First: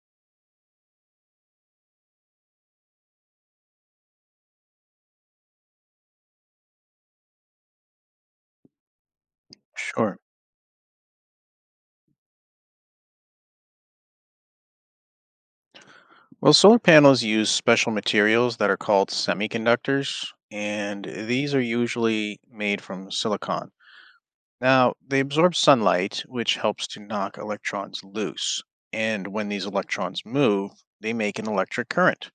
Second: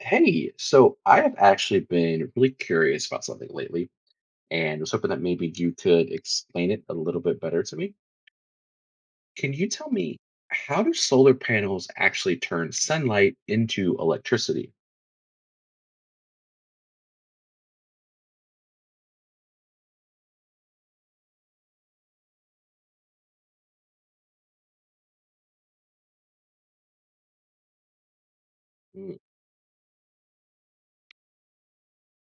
Hey, so I have actually been really curious about something lately and was hoping that maybe you could explain it a little bit better to me. Can you tell me Sure. how do solar panels actually turn sunlight into electricity? Well, solar panels use special materials that are called semiconductors, and these are usually made from silicon. Now, they absorb sunlight, which helps to knock electrons loose. Mm, And when these electrons move, they make an electric current.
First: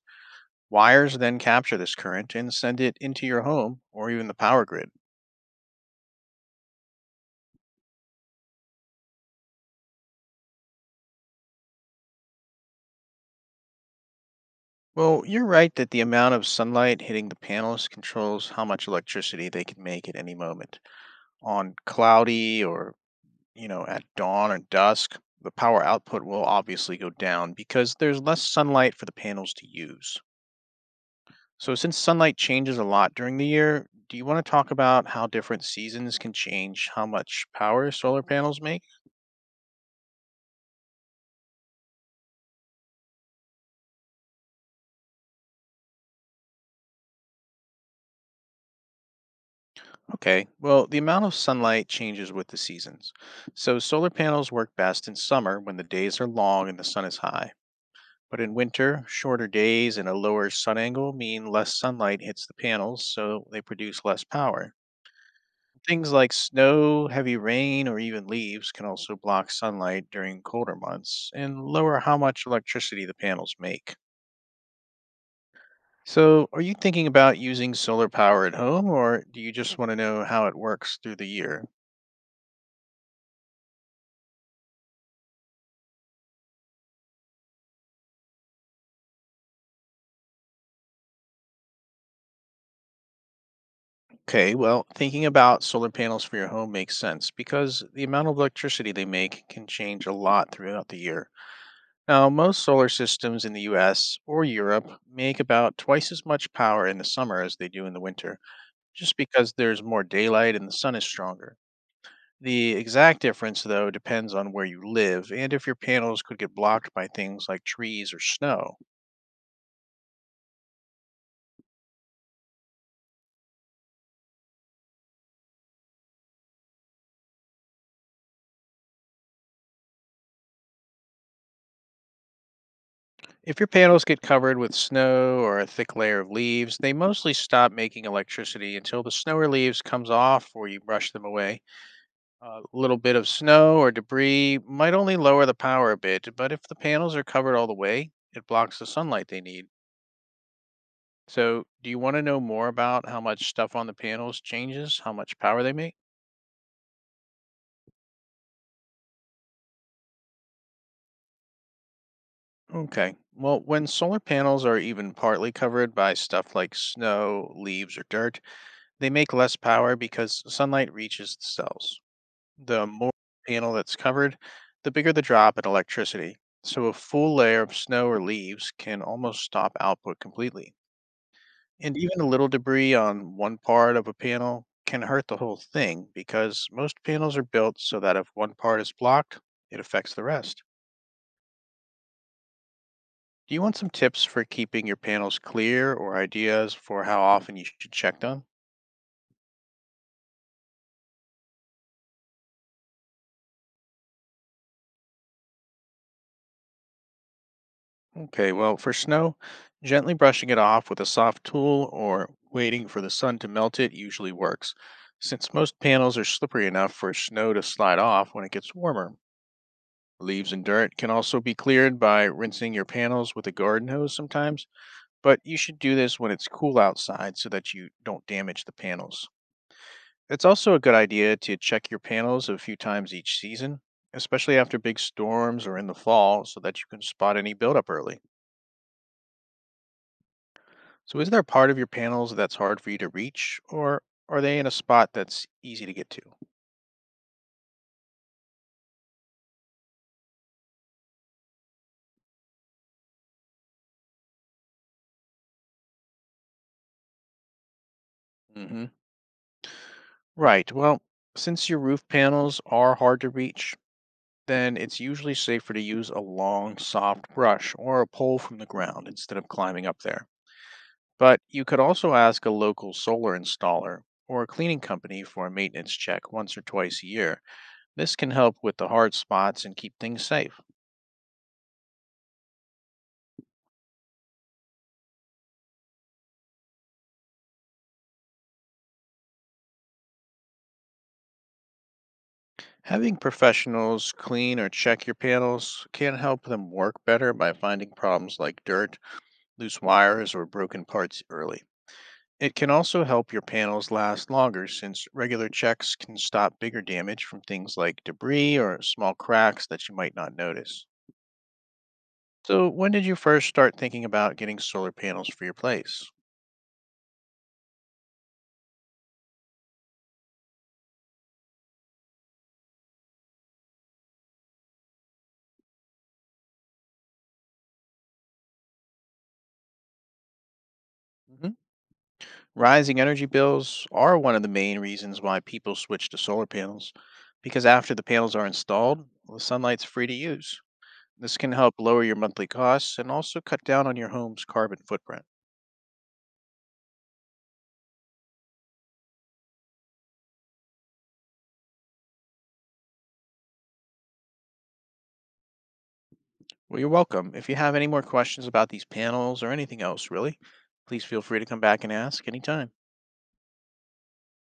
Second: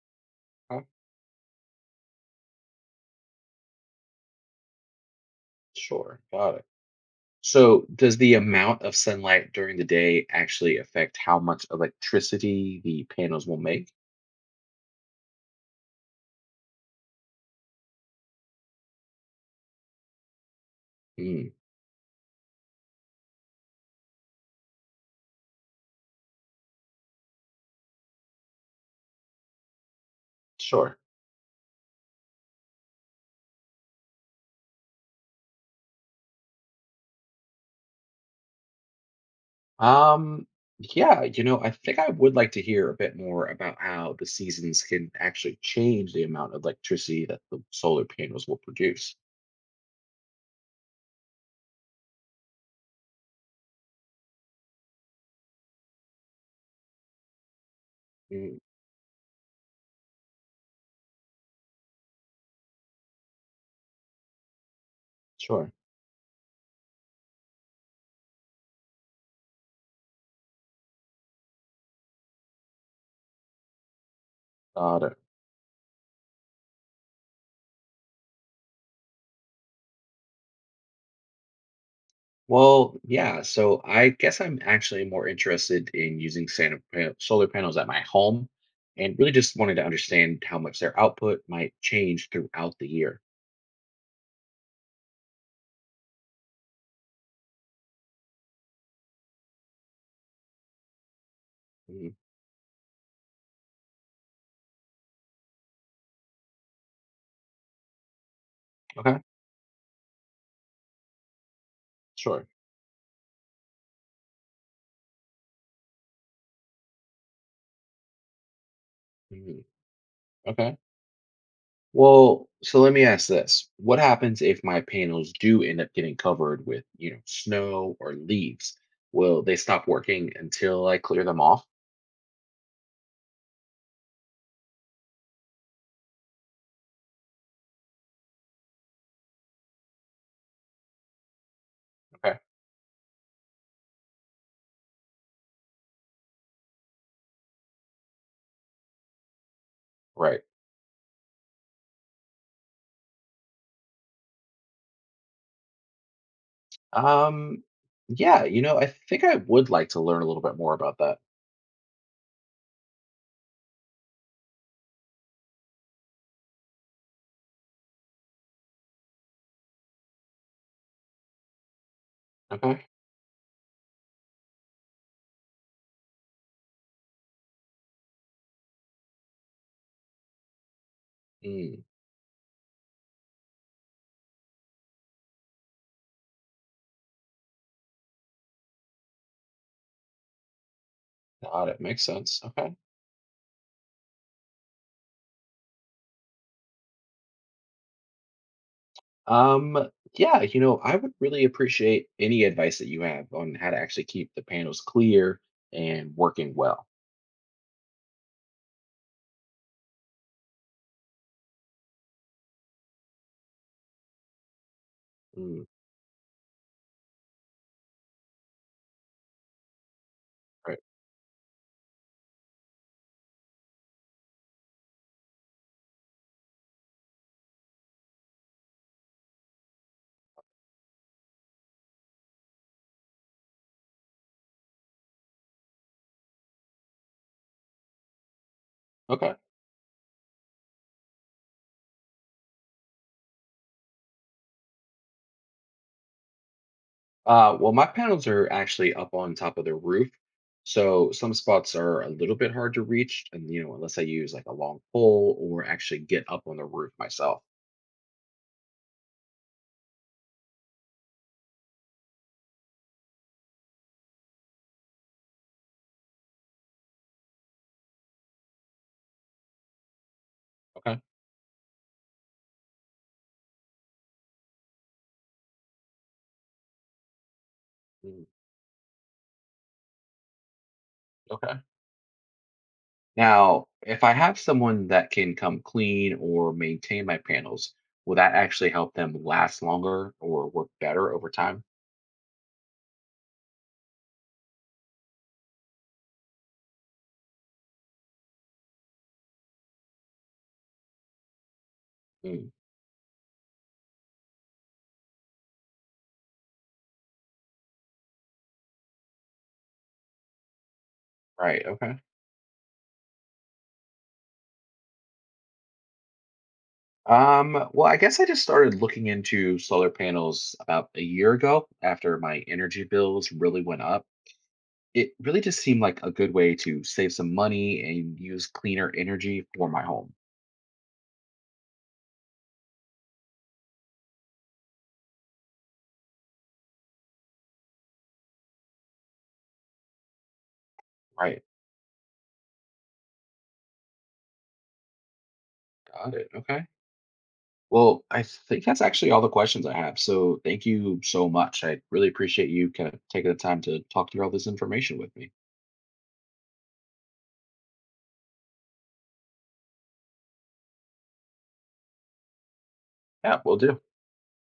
huh, Wires then capture this current and send it into your home or even the power grid. sure, got it. So, does the amount of sunlight during the day actually affect how much electricity the panels will make? Well, you're right that the amount of sunlight hitting the panels controls how much electricity they can make at any moment Mm, on cloudy or at dawn or dusk, the power output will obviously go down because there's less sunlight for the panels to use. sure. So, since sunlight changes a lot during the year, do you want to talk about how different seasons can change how much power solar panels make? Um, yeah, I think I would like to hear a bit more about how the seasons can actually change the amount of electricity that the solar panels will produce. Okay, well, the amount of sunlight changes with the seasons. So, solar panels work best in summer when the days are long and the sun is high. But in Mm, winter, shorter days and a lower sun angle mean less sunlight hits the panels, so they produce less power. sure. Things like snow, heavy rain, or even leaves can also block sunlight during colder months and lower how much electricity the panels make. Got it. So, are you thinking about using solar power at home, or do you just want to know how it works through the year? Well, yeah, so I guess I'm actually more interested in using solar panels at my home and really just wanted to understand how much their output might change throughout the year. Okay, well, thinking about solar panels for your home makes sense because the amount of electricity they make can change a lot throughout the year. Mhm. Now, most solar systems in the US or Europe make about twice as much power in the summer as they do in the winter, just Okay, because there's more daylight and the sun is stronger. sure. The exact difference, though, depends on where you live and if your panels could get blocked by things like trees or snow. Mhm. Okay. Well, so let me ask this. What happens if my panels do end up getting covered with, snow or leaves? Will they stop working until I clear them off? If your panels get covered with snow or a thick layer of leaves, they mostly stop making electricity until the snow or leaves comes off or you brush them away. Okay. A little bit of snow or debris might only lower the power a bit, but if the panels are covered all the way, it blocks the sunlight they need. Right. So, do you want to know more about how much stuff on the panels changes, how much power they make? Um yeah, I think I would like to learn a little bit more about that. Okay. Well, when solar panels are even partly covered by stuff like snow, leaves, or dirt, they make less power because sunlight reaches the cells. The Okay. more panel that's covered, the bigger the drop in electricity. So, a full layer of snow or leaves can almost stop output completely. Mm, And even a little debris on one part of a panel can hurt the whole thing because most panels are built so that if one part is blocked, it affects the rest. got it. Makes sense. Okay. Do you want some tips for keeping your panels clear or ideas for how often you should check them? Um yeah, I would really appreciate any advice that you have on how to actually keep the panels clear and working well. Okay, well, for snow, gently brushing it off with a soft tool or waiting for the sun to melt it usually works, since Mm, most panels are slippery enough for snow to slide off when it gets warmer. Leaves and right. dirt can also be cleared by rinsing your panels with a garden hose sometimes, but you should do this when it's cool outside so that you don't damage the panels. It's also a good idea to check your panels a few times each season, especially after big storms or in the fall, so that you can spot any buildup early. Okay. So, is there a part of your panels that's hard for you to reach, or are they in a spot that's easy to get to? Well, my panels are actually up on top of the roof, so some spots are a little bit hard to reach, and unless I use like a long pole or actually get up on the roof myself. Hmm. Right. Well, since your roof panels are hard to reach, then it's usually safer to use a long, soft brush or a pole from the ground instead of climbing up there. Okay. But you could also ask a local solar installer or a cleaning company for a maintenance check once or twice a year. This Mm, can help with the hard spots and keep things safe. okay. Now, if I have someone that can come clean or maintain my panels, will that actually help them last longer or work better over time? Having professionals clean or check your panels can help them work better by finding problems like dirt, loose wires, or broken parts early. Mm, It can also help your panels last longer since regular checks can stop bigger damage from things like debris or small cracks that you might not notice. right. Okay. So, when did you first start thinking about getting solar panels for your place? Well, I guess I just started looking into solar panels about a year ago after my energy bills really went up. It really just seemed like a good way to save some money and use cleaner energy for my home. Mhm. Rising energy bills are one of the main reasons why people switch to solar panels, because after the panels are installed, the sunlight's free to use. This Right. can help lower your monthly costs and also cut down on your home's carbon footprint. Got it. Okay. Well, I think that's actually all the questions I have. So thank you so much. I really appreciate you kind of taking the time to talk through all this information with me. Well, you're welcome. If you have any more questions about these panels or anything else, really, please feel free to come back and ask anytime. Yeah, we'll do.